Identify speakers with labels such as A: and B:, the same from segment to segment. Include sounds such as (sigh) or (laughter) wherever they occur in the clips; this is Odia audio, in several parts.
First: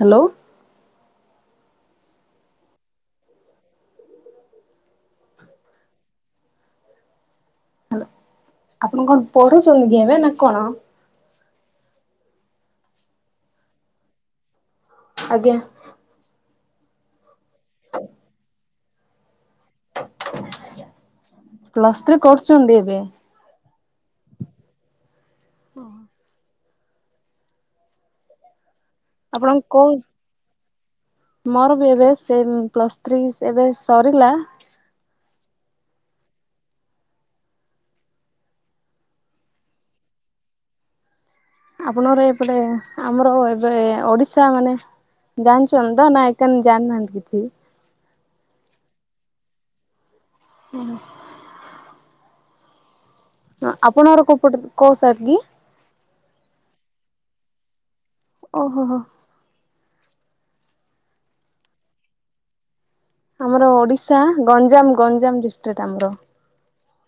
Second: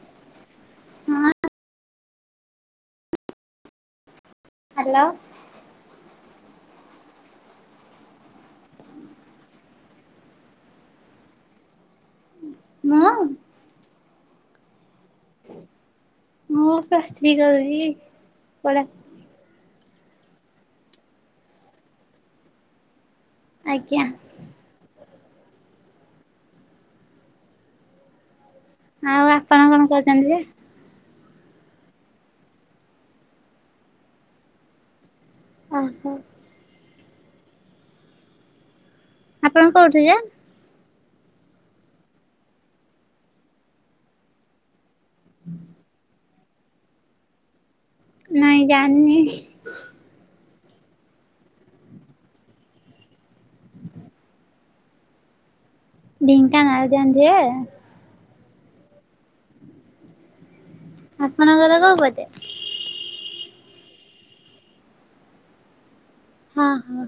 A: ହ୍ୟାଲୋ।
B: ହଁ। ହ୍ୟାଲୋ।
A: ହ୍ୟାଲୋ ଆପଣ କଣ ପଢୁଛନ୍ତି କି ଏବେ ନା କଣ?
B: ମୁଁ।
A: ଆଜ୍ଞା।
B: ମୁଁ ଶସ୍ତ୍ରୀ କରୁଛି ପଡ।
A: ହହ। ପ୍ଲସ୍ ଥ୍ରୀ କରୁଛନ୍ତି ଏବେ
B: ଆଜ୍ଞା।
A: ଓ।
B: ଆଉ ଆପଣ
A: ଆପଣଙ୍କୁ
B: କଣ
A: କଉ
B: କରୁଛନ୍ତି ଯେ?
A: ମୋର ବି ଏବେ ସେ ପ୍ଲସ୍ ଥ୍ରୀ ଏବେ ସରିଲା।
B: ଓହୋ। ଆପଣ କହୁଠୁ ଯେ?
A: ଆପଣଙ୍କର ଏପଟେ ଆମର ଏବେ ଓଡିଶା ମାନେ ଜାଣିଛନ୍ତି ତ ନାଇ କେଣ ଜାଣିନାହାନ୍ତି କିଛି?
B: ନାଁ ଜାଣିବି।
A: ହୁଁ। ଆପଣୋର କଉପ କୋସଡ କି?
B: ଢେଙ୍କାନାଳ ଜାଣିଜ?
A: ଓହୋ ହୋ।
B: ଆସମାନ ଗର କ ହତେ?
A: ଆମର ଓଡିଶା ଗଞ୍ଜାମ ଗଞ୍ଜାମ ଡିଷ୍ଟ୍ରିକ୍ଟ ଆମର।
B: ହଁ ହଁ।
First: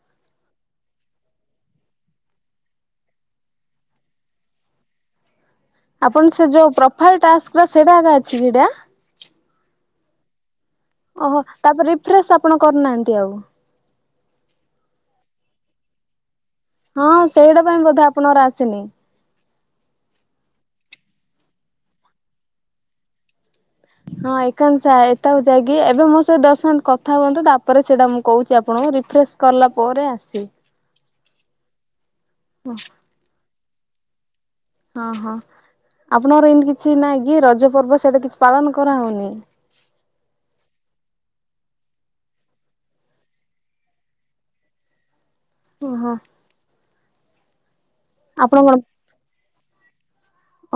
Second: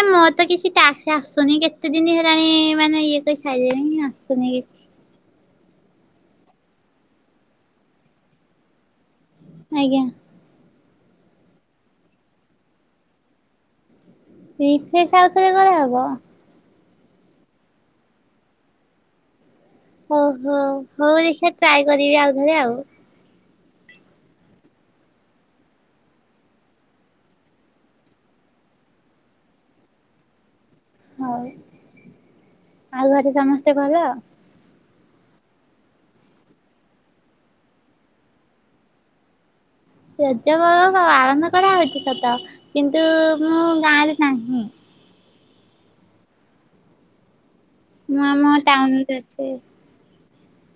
B: ଆ ମୋର ତ କିଛି ଟାସ ଆସୁନି କେତେ ଦିନ ହେଲାଣି ମାନେ ଇଏ କହି ସାରିଲାଣି ଆସୁନି।
A: ଆପଣ ସେ ଯୋଉ ପ୍ରୋଫାଇଲ ଟାସ୍ ସେଇଟାା ଅଛି ଏଟା?
B: ଆଜ୍ଞା
A: ଓହୋ ତାପରେ ରିଫ୍ରେଶ ଆପଣ କରୁନାହାନ୍ତି ଆଉ।
B: ରିଫ୍ରେଶ ଆଉ ଥରେ କେ ହବ?
A: ହଁ ସେଇଟା ପାଇଁ ବୋଧେ ଆପଣଙ୍କର ଆସିନି।
B: ଓହୋ ହଉ ଦେଖିବା ଟ୍ରାଏ କରିବି ଆଉଥରେ ଆଉ।
A: ହଁ ଏାନ ଏକୁ ଯାଇକି ଏବେ ମୋ ସେ ଦଶ ମିନିଟ କଥା ହୁଅନ୍ତୁ ତାପରେ ସେଇଟା ମୁଁ କହୁଛି ଆପଣଙ୍କୁ ରିଫ୍ରସ କଲା ପରେ ଆସେ।
B: ହଉ।
A: (unintelligible)
B: ଆଉ ଘରେ ସମସ୍ତେ ଭଲ?
A: ହଁ ହଁ ଆପଣଙ୍କର ଏମିତି କିଛି ନାଇଁ କି ରଜ ପର୍ବ ସେଇଟା କିଛି ପାଳନ କରାହଉନି?
B: ରାଜ ପର୍ବ କରାହଉଛି ସତ କିନ୍ତୁ ମୁଁ ଗାଁରେ ନାହିଁ।
A: ଓହୋ
B: ମୁଁ ଆମ
A: ଆପଣ କଣ
B: ଟାଉନ ଅଛି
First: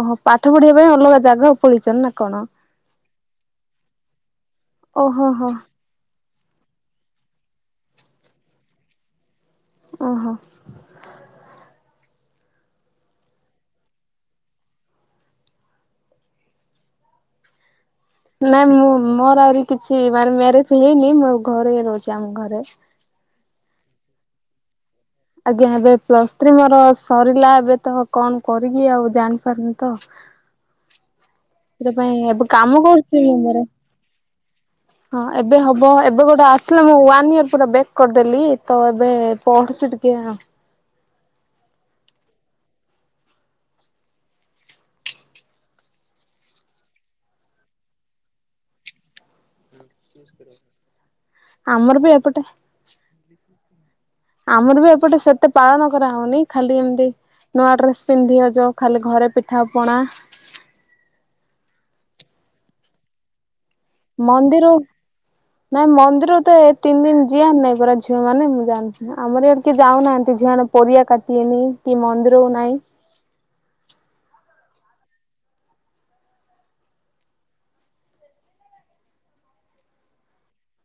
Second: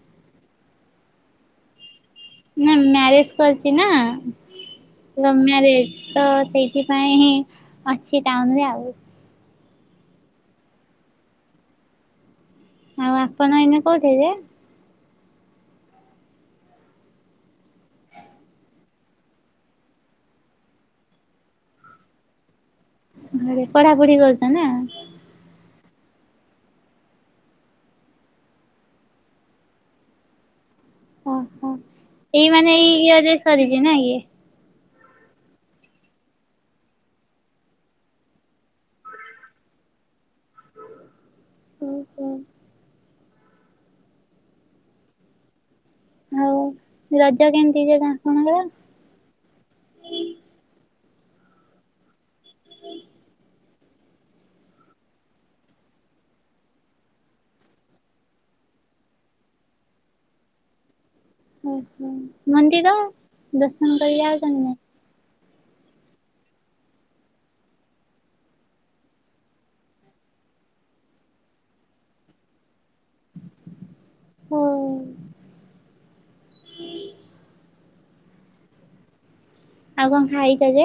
A: ଓହୋ ପାଠ ପଢିବା ପାଇଁ ଅଲଗା ଜାଗା ପଳେଇଚନ୍ ନା? କଣ?
B: ନା ମ୍ୟାରେଜ କରିଛି ନା
A: ଓହୋ
B: ଲଭ
A: ହୋ
B: ମ୍ୟାରେଜ। ତ ସେଇଥିପାଇଁ ଅଛି ଟାଉନ ରେ ଆଉ।
A: ଓହୋ
B: ଆଉ ଆପଣ ଏଇନ କୋଉଠ ଯେ?
A: ନାଇଁ ମୁଁ ମୋର ଆହୁରି କିଛି ମାନେ ମ୍ୟାରେଜ ହେଇନି ମୋ ଘରେ ଇ ରହୁଛି ଆମ ଘରେ।
B: ଘରେ ପଢାପଢି କରୁଛ ନା?
A: ଆଜ୍ଞା ଏବେ ପ୍ଲସ୍ ଥ୍ରୀ ମୋର ସରିଲା ଏବେ ତ କଣ କରିକି ଆଉ ଜାଣିପାରୁନି ତ।
B: ଓହୋ।
A: ସେ ପାଇଁାଇ ଏବେ କାମ କରୁଛି ମୁଁ ମୋର।
B: ନାଇକି
A: ହଁ ଏବେ ହବ ଏବେ ଗୋଟେ ଆସିଲା ମୁଁ ୱାନ୍ ଇୟର ପୁରା ବ୍ୟାକ୍ କରିଦେଲି ତ ଏବେ ପଢୁଛି ଟିକେ।
B: ହୁଁ ହୁଁ ହଉ ରଜ କେମିତି ଯ କଣ?
A: ୟ କର (unintelligible) ଆମର ବି ଏପଟେ ଆମର ବି ଏପଟେ ସେତେ ପାଳନ କରାହଉନି ଖାଲି ଏମିତି। ନୂଆ ଡ୍ରେସ ପିନ୍ଧି ଆଛ ଖାଲି ଘରେ ପିଠା ପଣା।
B: ଓହୋ ମନ୍ଦିର? ଦର୍ଷଣ କରିବା
A: ମନ୍ଦିର ନାଇ ମନ୍ଦିରରୁ ତ ଏ ତିନି ଦୀନ ଯିଆନ୍ତି ନାଇଁ ପରା ଝିଅ ମାନେ ମୁଁ ଜାଣି। ଆମର ଆଡେ କି ଯାଉନାହାନ୍ତି ଝିଅମାନେ ପରିବା କାଟିବେନି କି ମନ୍ଦିର ନାହିଁ।
B: ହଁ ଆଉ କଣ ଖାଇଛ ଯେ?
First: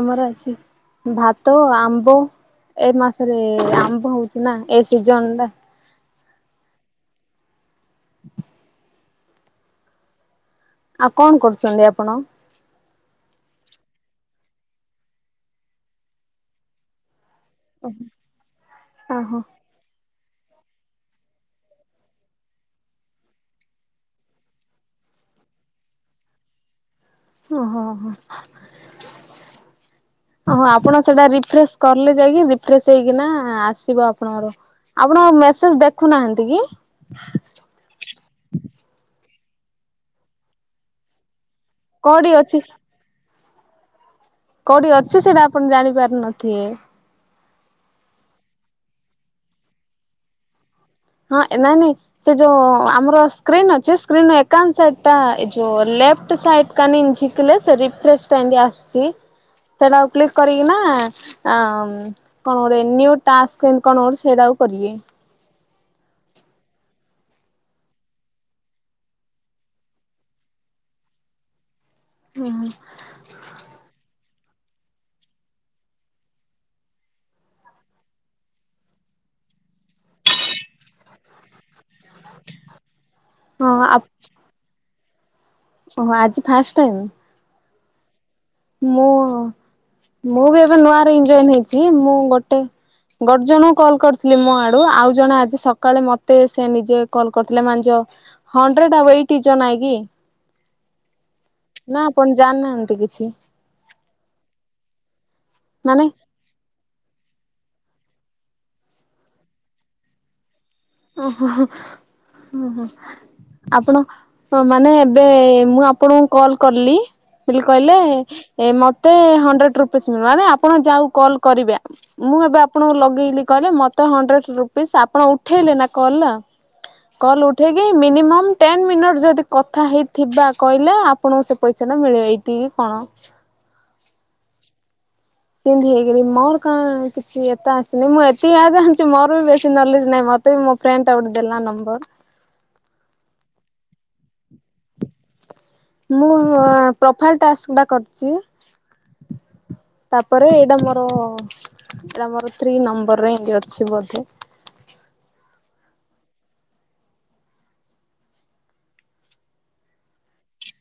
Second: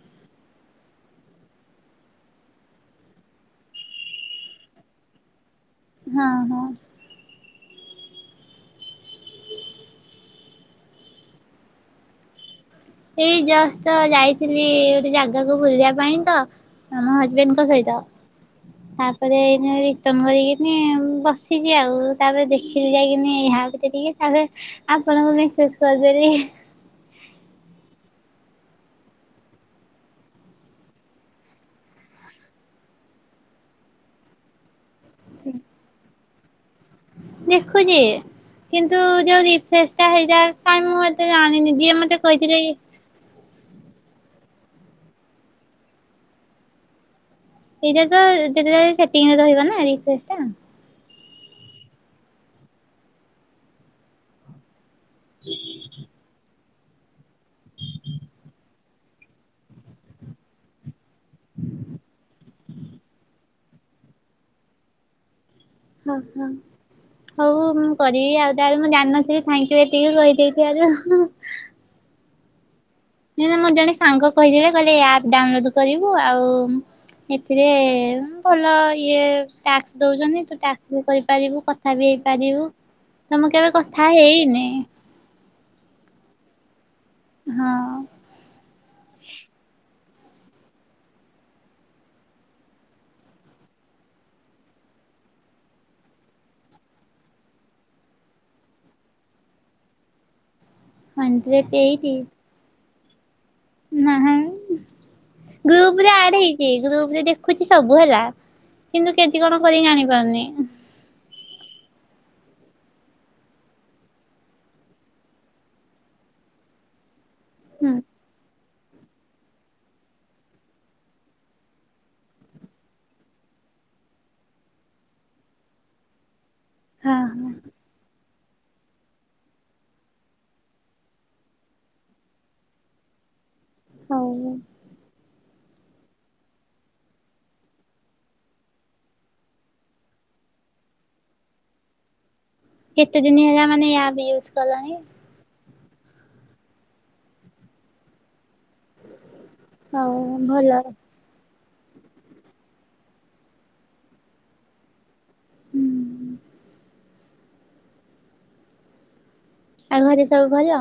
A: ଆମର ଅଛି ଭାତ ଆମ୍ବ। ଏ ମାସରେ ଆମ୍ବ ହଉଛି ନା ଏ ସିଜନ୍ ଟା
B: ହଁ ହଁ
A: ହ ଆଉ କଣ କରୁଛନ୍ତି ଆପଣ?
B: ଏଇ ଜଷ୍ଟ ତ ଯାଇଥିଲି ଗୋଟେ ଜାଗାକୁ ବୁଲିବା ପାଇଁ ତ ଆମ ହଜବେଣ୍ଡ୍ ସହିତ
A: ଓହୋ।
B: ତାପରେ (unintelligible) କରିକିନି ବସିଛି ଆଉ ତାପରେ ଦେଖିକି ଯାଇକିନି ଏହା ଭିତରେ ଟିକେ। ତାପରେ ଆପଣଙ୍କୁ ମେସେଜ କରିଦେଲି।
A: ଓହୋ ଓହୋ ଆପଣ ସେଟା ରିଫ୍ରେଶ କଲେ ଯାଇକି ରିଫ୍ରେେ ହେଇକିନା ଆସିବ ଆପଣଙ୍କର। ଆପଣ ମେସେଜ୍ ଦେଖୁନାହାନ୍ତିକି?
B: ଦେଖୁଚି କିନ୍ତୁ ଯଉଁ ରିଫ୍ରେଶଟା ହେଇଯାଏ କାଇଁ ମୁଁ ଏତେ ଜାଣିନି ଯିଏ ମତେ
A: କୋଉଠି ଅଛି?
B: କହିଥିଲେ
A: କୋଉଠି ଅଛି ସେଇଟା ଆପଣ ଜାଣିପାରୁ ନଥିବେ?
B: ଏଇଟାତ ଯେତେବେଳେ ସେଟିଙ୍ଗ୍ରେ ରହିବନା ରିଫ୍ରେଶ୍ ଟା।
A: ହଁ ନାଇଁ ନାଇଁ ସେ ଯୋଉ ଆମର ସ୍କ୍ରିନ୍ ଅଛି ସ୍କ୍ରିନ୍ ଏକାଉଣ୍ଟ୍ ସାଇଟ୍ ଟା ଏଯୋଉ ଲେପ୍ଟ ସାଇଟ୍ କାନି ଝିକିଲେସେ ରିଫ୍ରେଶ୍ ଟାଏମିତି ଆସୁଚି। ସେଇଟାକୁ କ୍ଲିକ୍ କରିକିନା ଆଁ କଣ ଗୋଟେ ନ୍ୟୁ ଟାସ୍ମ ଏଇକଣ ଗୋଟେ ସେଇଟାକୁ କରିବେ।
B: ହଁ ହଁ। ହଉ ମୁଁ କରିବି ଆଉ ତାହଲେ ମୁଁ ଜାଣିନଥିଲି ଥ୍ୟାଙ୍କିୟୁ ଏତିକି କହିଦେଇଥିବାରୁ।
A: ହୁଁ
B: ନାଇଁ ନାଇଁ ମୋର ଜଣେ ସାଙ୍ଗ କହିଥିଲେ କହିଲେ ଆପ୍ ଡାଉଲୋଡ୍ କରିବୁ ଆଉ ଏଥିରେ ଭଲ ଇଏ ଟ୍ୟାକ୍ସ ଦଉଚନ୍ତି ତୁଟ୍ୟାକ୍ସବି କରିପାରିବୁ କ କଥାବି ହେଇପାରିବ ତ ମୁ
A: ହଁ
B: କେବେ କଥା ହେଇନି।
A: ଓହୋ ଆଜି ଫାଷ୍ଟ୍ ଟାଇମ୍?
B: ହଁ।
A: ମୁଁ ମୁବି ଏବେ ନୂଆରେ ରିଙ୍ଗ ଜଏନ୍ ହେଇଚି ମୁଁ ଗୋଟେ ଗଟେ ଜଣଙ୍କୁ କଲ୍ କରିଥିଲି ମୋଆଡ଼ୁ ଆଉ ଜଣେ ଆଜି ସକାଳେ ମତେ ସେନିଜ କଲ୍ କରିଥିଲେ ମାନେ ଯୋ ହଣ୍ଡ୍ରେଟ୍ (unintelligible) ନାଇଁ କି
B: ହେଣ୍ତ୍ରେଟ୍ ଏଇଟି।
A: ଜାଣିନାହାନ୍ତି କିଛି।
B: ନାହା ଗ୍ରୁପ୍
A: ମାନେ
B: ରେ ଆଡ଼ ହେଇ କି ଗ୍ରୁପ୍ ରେ ଦେଖୁଚି ସବୁ ହେଲା କିନ୍ତୁ କେମିତି କଣ କରିବି ଜାଣିପାରୁନି।
A: ଓହୋ ଓହୋ। ଆପଣ ମାନେ ଏବେ ମୁଁ ଆପଣଙ୍କୁ କଲ୍ କଲି ବୋଲି
B: ହୁଁ
A: କହିଲେ ଏ ମତେ ହଣ୍ଡ୍ରେଡ୍ ରୁପିସ୍ ମିଳିବ ଆରେ ଆପଣ ଯାହାକୁ କଲ୍ କରିବେ। ମୁଁ ଏବେ ଆପଣଙ୍କୁ ଲଗେଇଲି କହିଲେ ମତେ ହଣ୍ଡ୍ରେଟ୍ ରୁପିସ୍ ଆପଣ ଉଠେଇଲେନା କଲ୍
B: ହଁ
A: କଲ୍
B: ହଁ
A: ଉଠେଇକି ମିନିମମ୍ ଟେନ୍ ମିନିଟ୍ ଯଦି କଥା ହେଇଥିବା କହିଲେ ଆପଣଙ୍କୁସେ ପଇସାଟା ମିଳିବ ଏଇଠି କଣ।
B: ହଉ।
A: ସିମିତି ହେଇକରି ମର କଣ କିଛି ଏତେ ଆସିନି ମୁଁ ଏତିକି ଜାଣିଛି ମୋରବି ବେଶୀ କଲେଜ୍ ନାହିଁ ମତେ ଏଇ ମୋଫ୍ରେଣ୍ଡ୍ ଟା ଗୋଟେ ଦେଲା ନମ୍ବର।
B: କେତେ ଦିନ ହେଲା ମାନେ ଏଆପ୍ ୟୁଜ୍ କଲାଣି?
A: ମୁଁ ପ୍ରୋଫାଇଲ୍ ଟାସ୍କଟା କରିଚି।
B: ହଉ
A: ତାପରେ
B: ଭଲ
A: ଏଇଟା ମର ଏଇଟା ମୋର ଥ୍ରୀ ନମ୍ବରରେ ଏମିତି ଅଛି ବୋଧେ।
B: ହୁଁ ଆଉ ଘରେ ସବୁ ଭଲ?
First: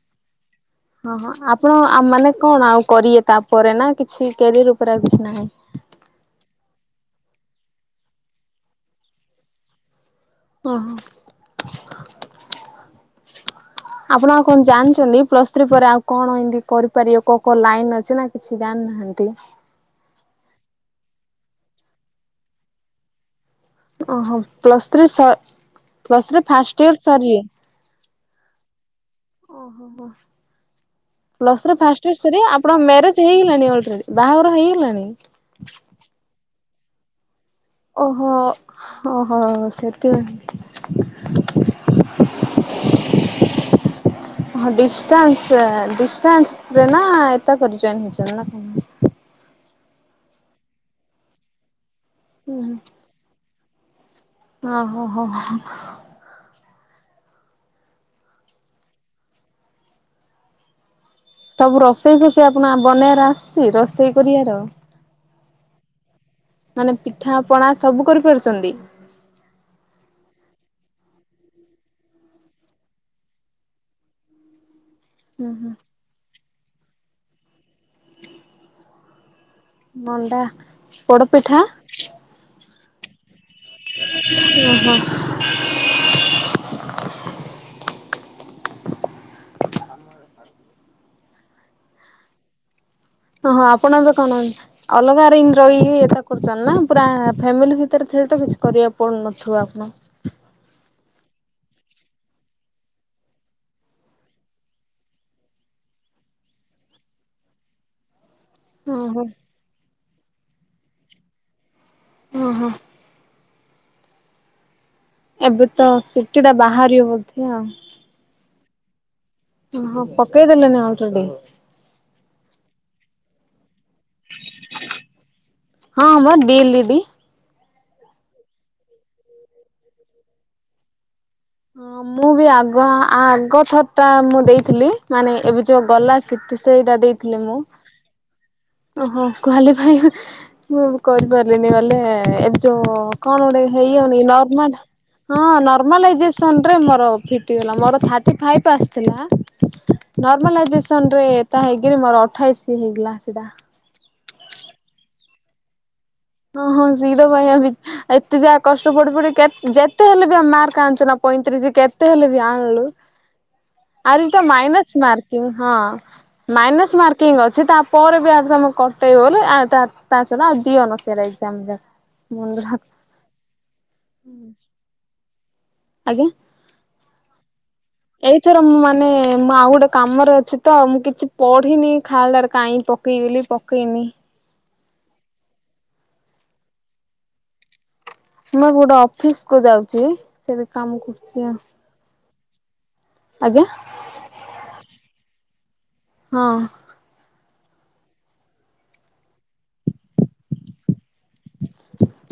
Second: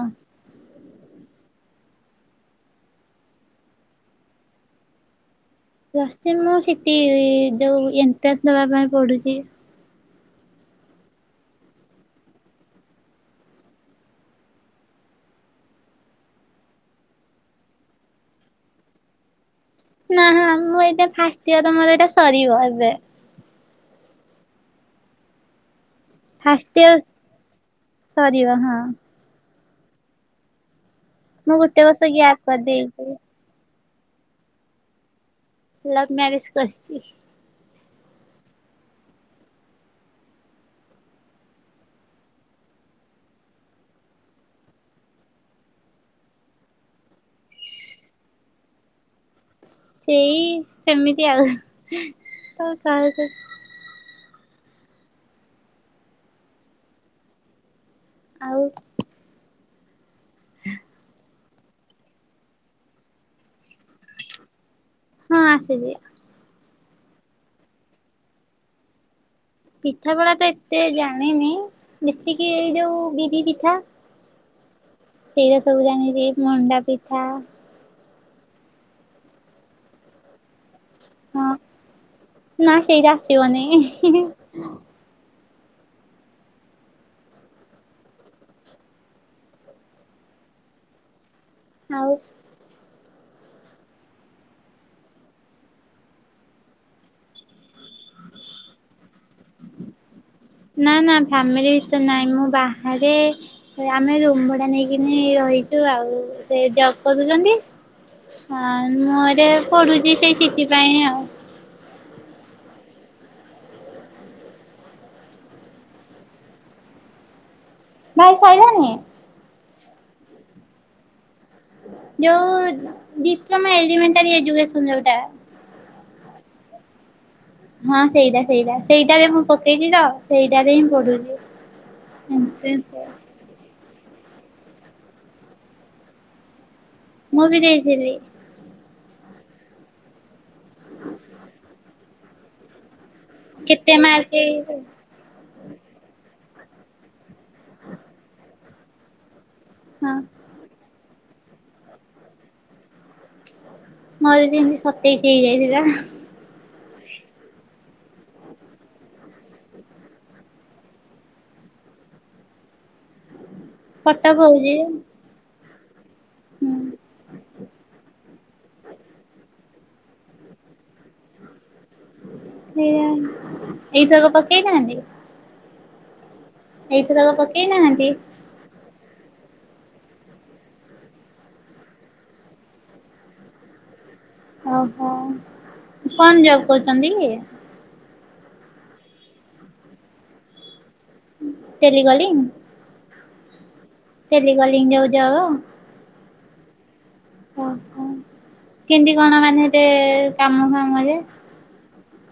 A: ହଁ ହଁ ଆପଣ ମାନେ କଣ ଆଉ କରେ ତାପରେନା କିଛି କ୍ୟାରିୟର ଉପରେ ଆଉ କିଛି ନାହିଁ?
B: ପ୍ଲସ୍ ଥ୍ରି ମୁ ସିଟି ଯୋଉ ଏଣ୍ଟ୍ରାନ୍ସ ଦେବା ପାଇଁ ପଡ଼ୁଚି।
A: ଓହୋ। ଆପଣ ଆଉ କଣ ଜାଣିଚନ୍ତି ପ୍ଲସ୍ ଥ୍ରୀ ପରେ ଆଉ କଣ ଏମିତି କରିପାରିବ କଁ କୋଉ ଲାଇନ୍ ଅଛିନା କିଛି ଜାଣି ନାଁ ଏମିତି।
B: ନାହା ମୁଁ ଏଇଟା ଫାଷ୍ଟିୟର ମୋର ଏଇଟା ସରିବ ଏବେ।
A: ଓହୋ ପ୍ଲସ୍ ଥ୍ରୀ ସ plus three
B: first
A: first year
B: year
A: ସରିଲେ।
B: ସରିବ ହଁ
A: ଓହୋ ହୋ
B: ମୁଁ
A: ପ୍ଲସ ଥ୍ରୀ
B: ଗୋଟେ ବର୍ଷ
A: ଫାର୍ଷ୍ଟୟର
B: ଗ୍ୟାପ୍
A: ସରିବ ଆପଣ
B: କରିଦେଇଛି।
A: ମ୍ୟାରେଜ ହେଇଗଲାଣି ଅଲରେଡି। ବାହାଘର ହେଇଗଲାଣି?
B: ଲଭ୍ ମ୍ୟାରେଜ୍ କରିଚି।
A: ଓହୋ ଓହୋ ସେଥି ପାଇଁ। (inaudible) ହଁ ଡିଷ୍ଟାନ୍ସ ଡିଷ୍ଟାନ୍ସ ରେ ନା ଏତା କରିଚ (unintelligible)
B: ସେଇ ସେମିତି ଆଉ ତ କାହାକୁ
A: ଓ ହୋ ହୋ ହୋ
B: ଆଉ (inaudible)
A: ସବୁ ରୋଷେଇ ଫୋଷେଇ ଆପଣ ବନେଇବାର ଆସୁଛି ରୋଷେଇ କରିବାର
B: ହଁ ଆଶିଚି।
A: ମାନେ ପିଠା ପଣା ସବୁ କରିପାରୁଛନ୍ତି।
B: ପିଠା ପଣା ତ ଏତେ ଜାଣିନି ଯେତିକି ଏଇ ଯୋଉ ବିରି ପିଠା। ସେଇଟା ସବୁ ଜାଣିଚି ମଣ୍ଡା ପିଠା
A: ମଣ୍ଡା
B: ହଁ
A: ପୋଡ଼ପିଠା
B: ନା ସେଇଟା ଆସିବନି।
A: ଓହୋ।
B: ଆଉ
A: ଓହୋ ଆପଣ ଏବେ କଣ? ଅଲଗା ରେ ଏନ୍ତି ରହିକି ଏତା କରୁଛନ୍ତି ନା ପୁରା ଫ୍ୟାମିଲି ଭିତରେ ଥିଲେ ତ କିଛି କରିବାକୁ ପଡୁନଥିବ ଆପଣ
B: ନା ନା ଫ୍ୟାମିଲି ଭିତ ରେ ନାହିଁ ମୁଁ ବାହାରେ ଆମେ ରୁମ ଭଡ଼ା ନେଇକିନି ରହିଛୁ ଆଉ ସେ ଜବ୍ କରୁଚନ୍ତି। ହଁ
A: ଓହୋ।
B: ମୋର ଏ ପଢ଼ୁଛି ସେଇ ସିଟି ପାଇଁ ଆଉ
A: ଓହୋ। ଏବେ ତ ସିଟି ଟା ବାହାରିବ ବୋଧେ ଆଉ
B: ଭାଇ ସାଇଲାନି
A: ହ ହଁ ପକେଇଦେଲେ ନା ଆଉ ଛନ୍ତି
B: ଯୋଉ ଡିପ୍ଲୋମା ଏଲିମେଣ୍ଟାରି ଏଯୁକେଶନ ଯୋଉଟା
A: ହଁ ମ ଦିଲ୍ଲୀ ବି
B: ହଁ ସେଇଟା ସେଇଟା ସେଇଟାରେ ମୁଁ ପକେଇଛି ତ ସେଇଟାରେ ହିଁ ପଢ଼ୁଛି
A: ହଁ ମୁଁ ବି ଆଗ ଆ ଆଗ ଥ ଟା ମୁଁ ଦେଇଥିଲି ମାନେ ଏବେ ଯୋଉ ଗଲା ସେଇଟା ଦେଇ
B: ମୁଁ ବି ଦେଇଥିଲି।
A: ଓହୋ କ୍ଵାଲିଫାଏ ମୁଁ କରିପାରିଲିନି ଗଲେ ଏବ ଯୋଉ କଣ ଗୋଟେ
B: କେତେ
A: ହେଇଯାଉନି
B: ମାର୍କ
A: ନର୍ମାଲ ହଁ ନର୍ମାଲ ଏଜେସନ ରେ ମୋର ଫିଟିଗଲା ମୋର ଥାଟି ଫାଇପ୍ ଆସିଥିଲା
B: ହଁ
A: ନର୍ମାଲାଇଜେସନ ରେ ତା ହେଇଗିରି ମୋର ଅଠେଇଶି ହେଇଗଲା ସିଧା
B: ମୋର ବି ଏମତି ସତେଇଶ ହେଇଯାଇଥିଲା।
A: ହଁ ହଁ (unintelligible) ଏତେ ଯା କଷ୍ଟ ପଢ଼ି ପଢ଼ି କେ ଯେତେ ହେଲେ ବି ଆମ ମାର୍କ ଆଣୁଛୁ ନା ପଇଁତିରିଶ କେତେ ହେଲେ ବି ଆଣିଲୁ ଆରେ
B: କଟଅଫ୍
A: ତ
B: ହଉଛି
A: ମାଇନସ୍ ମାର୍କ ହଁ
B: ହୁଁ
A: ମାଇନସ୍ ମାର୍କିଂ ଅଛି ତାପରେ ବି ଆ (unintelligible) (unintelligible)
B: ଏଇଥରକ ପକେଇନାହାନ୍ତି?
A: ଆଜ୍ଞା।
B: ଏଇଥରକ ପକେଇ ନାହାନ୍ତି?
A: ଏଇଥର ମୁଁ ମାନେ ମୁଁ ଆଉ ଗୋଟେ କାମରେ ଅଛି ତ ମୁଁ କିଛି ପଢ଼ିନି ଖାଳଟାରେ କାଇଁ ପ କେଇବି ବୋଲି ପକେଇନି।
B: ଓହୋ କଣ ଜବ୍ କହୁଛନ୍ତି କି?
A: ମୁଁ ଗୋଟେ ଅଫିସ୍ କୁ ଯାଉଛି ସେଠୀ କାମ କରୁଛି ଆଉ
B: ଟେଲିଗଲି
A: ଆଜ୍ଞା
B: ଟେଲି କଲିଙ୍ଗ ଯୋଉ ଜବ
A: ହଁ।
B: ଓହୋ କେମିତି କଣ ମାନେ ସେତେ କାମ କାମରେ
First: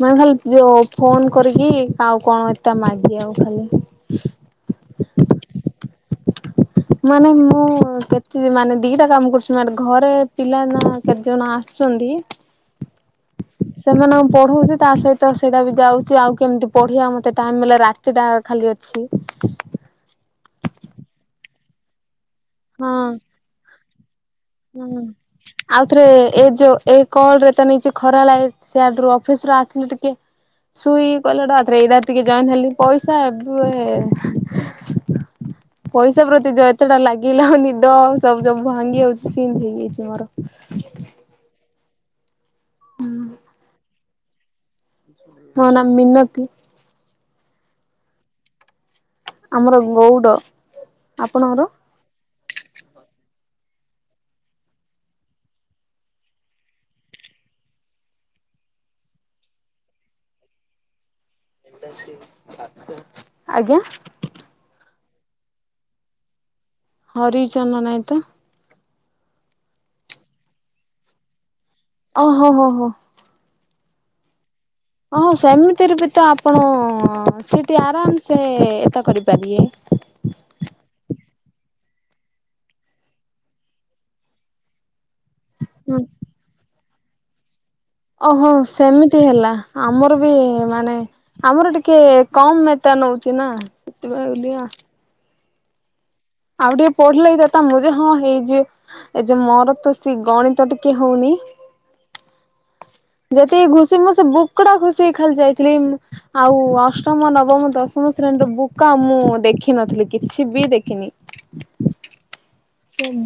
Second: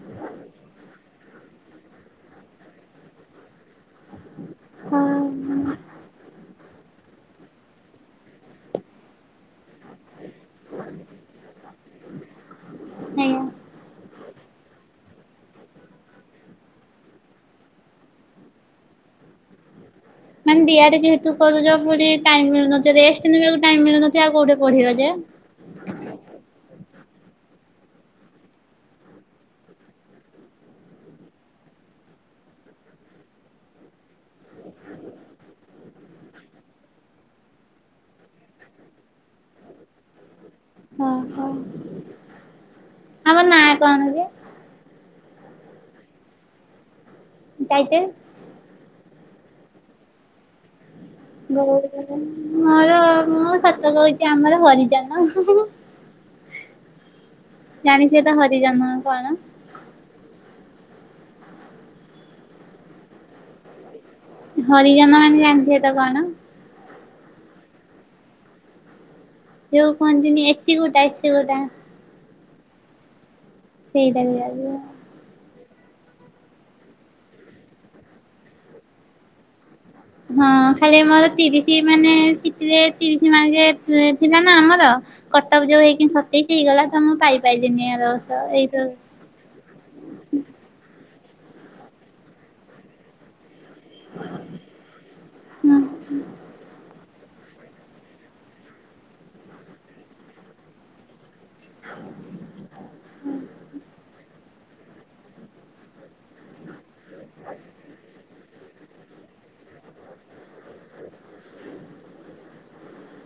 A: ମାନେ ଖାଲି ଯଉ ଫୋନ କରିକି ଆଉ କଣ ଏତା ମାଗି ଆଉ ଖାଲି।
B: ହଉ।
A: ମାନେ ମୁଁ କେତେ ମାନେ ଦିଟା କାମ କରୁଛି ମ ଘରେ ପିଲା ନା କେତେ ଜଣ ଆସୁଛନ୍ତି। ସେମାନଙ୍କ ପଢ଼ାଉଛି ତା ସହିତ ସେଇଟା ବି ଯାଉଛି ଆଉ କେମିତି ପଢ଼ିବା ମୋତେ ଟାଇମ୍ ମିଲ ରାତିଟା ଖାଲି ଅଛି।
B: ମାନେ ଦିଆ ଟେ ଯେହେତୁ ବୋଲି ଟାଇମ
A: ହଁ
B: ମିଳୁନଥିବ ରେଷ୍ଟ ନେବାକୁ ଟାଇମ ମିଳୁନଥିବ ଆଉ କୋଉଠି ପଢିବ
A: ହୁଁ
B: ଯେ
A: ଆଉଥରେ ଏ ଯୋଉ ଏ କଲ ରେ ତ ନିଜେ ଖରା ଲାଗ ସେଆଡୁ ଅଫିସ ରୁ ଆସିଲେ ଟିକେ ଶୁଇ କଇଲେଟ ଆଉଥରେ ଏଇଟାର ଟିକେ ଜଏନ୍ ହେଲି ପଇସା ଏବେ ପଇସା ପ୍ରତି ଏତେଟା ଲାଗିଲା। ନିଦ ସବୁ ସବୁ ଭାଙ୍ଗି ଯାଉଛି। ସିମ ହେଇଯାଇଛି ମୋର।
B: ଓ ହୋ ଆମ ନା କଣ ଯେ?
A: ମୋ ନା ମିନତି।
B: ଟାଇଟେଲ।
A: ଆମର ଗଉଡ। ଆପଣଙ୍କର?
B: ଗଉ ମୋର ମୁଁ ସତ କହୁଛି ଆମର ହରିଜନ। ଜାଣିଚ ତ ହରିଜନ କଣ?
A: ଆଜ୍ଞା।
B: ହରିଜନ ମାନେ ଜାଣିଚ ତ କଣ?
A: ହରିଜନ ନାଇ ତ।
B: ଯୋଉ କହନ୍ତିିନି ଏସି ଗୋଟା ଏସି ଗୋଟା।
A: ଓହୋ ହୋ ହୋ।
B: ସେଇଟା (unintelligible)
A: ହଁ ସେମିତିରେ ବି ତ ଆପଣ ସେଠି ଆରାମ ସେ ଏତା କରିପାରିବେ।
B: ହଁ ଖାଲି ମତେ ତିରିଶ ମାନେ ସିଟିରେ ତିରିଶ ମାର୍କ ଥିଲା ନା ଆମର। କଟପ ଯୋଉ
A: ହୁଁ।
B: ହେଇକି ସତେଇସି ହେଇଗଲା ତ ମୁଁ ପାଇପାରିଲିିନି ଆଉ।
A: ଓହୋ ସେମିତି। ହେଲା ଆମର ବି ମାନେ ଆମର ଟିକେ କମ୍ ମେତା ନଉଛି ନା। ସେତେପାଇ ବଲିଆ
B: ହଁ।
A: ଆଉ ଟିକେ ପଢିଲେ ଏ ଦେତା ମୁ ଯେ ହଁ ହେଇଯିବ। ଏ ଯେ ମୋର ତ ସେ ଗଣିତ ଟିକେ ହଉନି।
B: (inaudible)
A: ଯେତିକି ଘୁଷି ମୁଁ ସେ ବୁକୁଟା ଘୋଷୀକି ଖାଲି ଯାଇଥିଲି ଆଉ ଅଷ୍ଟ ଅଷ୍ଟମ ନବମ ଦଶମ ଶ୍ରେଣୀର ବୁକ୍। କାମୋ ମୁଁ ଦେଖିନଥିଲି କିଛି ବି ଦେଖିନି।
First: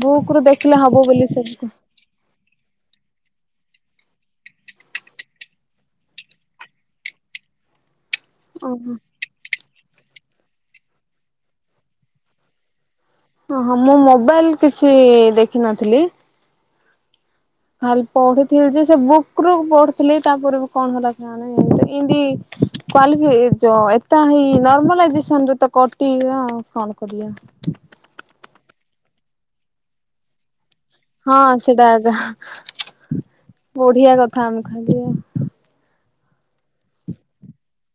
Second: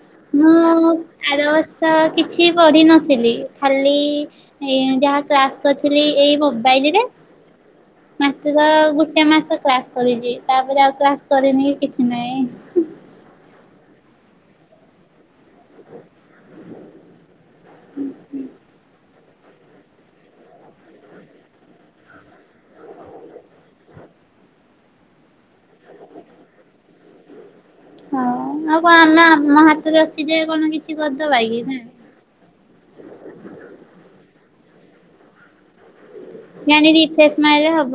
A: ବୁକ ରୁ ଦେଖିଲେ ହବ ବୋଲି ସେରିକା।
B: ତ କିଛି ପଢ଼ିନଥିଲି ଖାଲି ଏଇ ଯାହା କ୍ଲାସ କରିଥିଲି ଏଇ ମୋବାଇଲରେ। ମତେ ତ
A: ଓହୋ
B: ଗୋଟେ ମାସ କ୍ଲାସ କରିଛି ତାପରେ ଆଉ କ୍ଲାସ କରିନି କିଛି ନାହିଁ।
A: ଓ ହଁ ମୁଁ ମୋବାଇଲ କିଛି ଦେଖିନଥିଲି। ଖାଲି ପଢିଥିଲି ଯେ ସେ ବୁକରୁ ପଢୁଥିଲି ତାପରେ ବି କଣ ହେଲା କେଇଆଣି। ମାନେ କ୍ୱାଲିଫିକେସନ୍ ଯଏନ୍ତା ହେଇ ନର୍ମାଲଜାସନରେ ତ କଟିବା କଣ କରିବା।
B: ହଁ ଆଉ କଣ ଆମ ଆମ ହାତରେ ଅଛି ଯେ କଣ କିଛି
A: ହଁ
B: କରିଦବା କି
A: ସେଇଟା
B: ନା।
A: ଆଗ ବଢିଆ କଥା ଆମେ ଖାଲିିବ
B: ଜାଣିଛି ଫେସ୍ ସ୍ମାଇଲିରେ ହେବନି।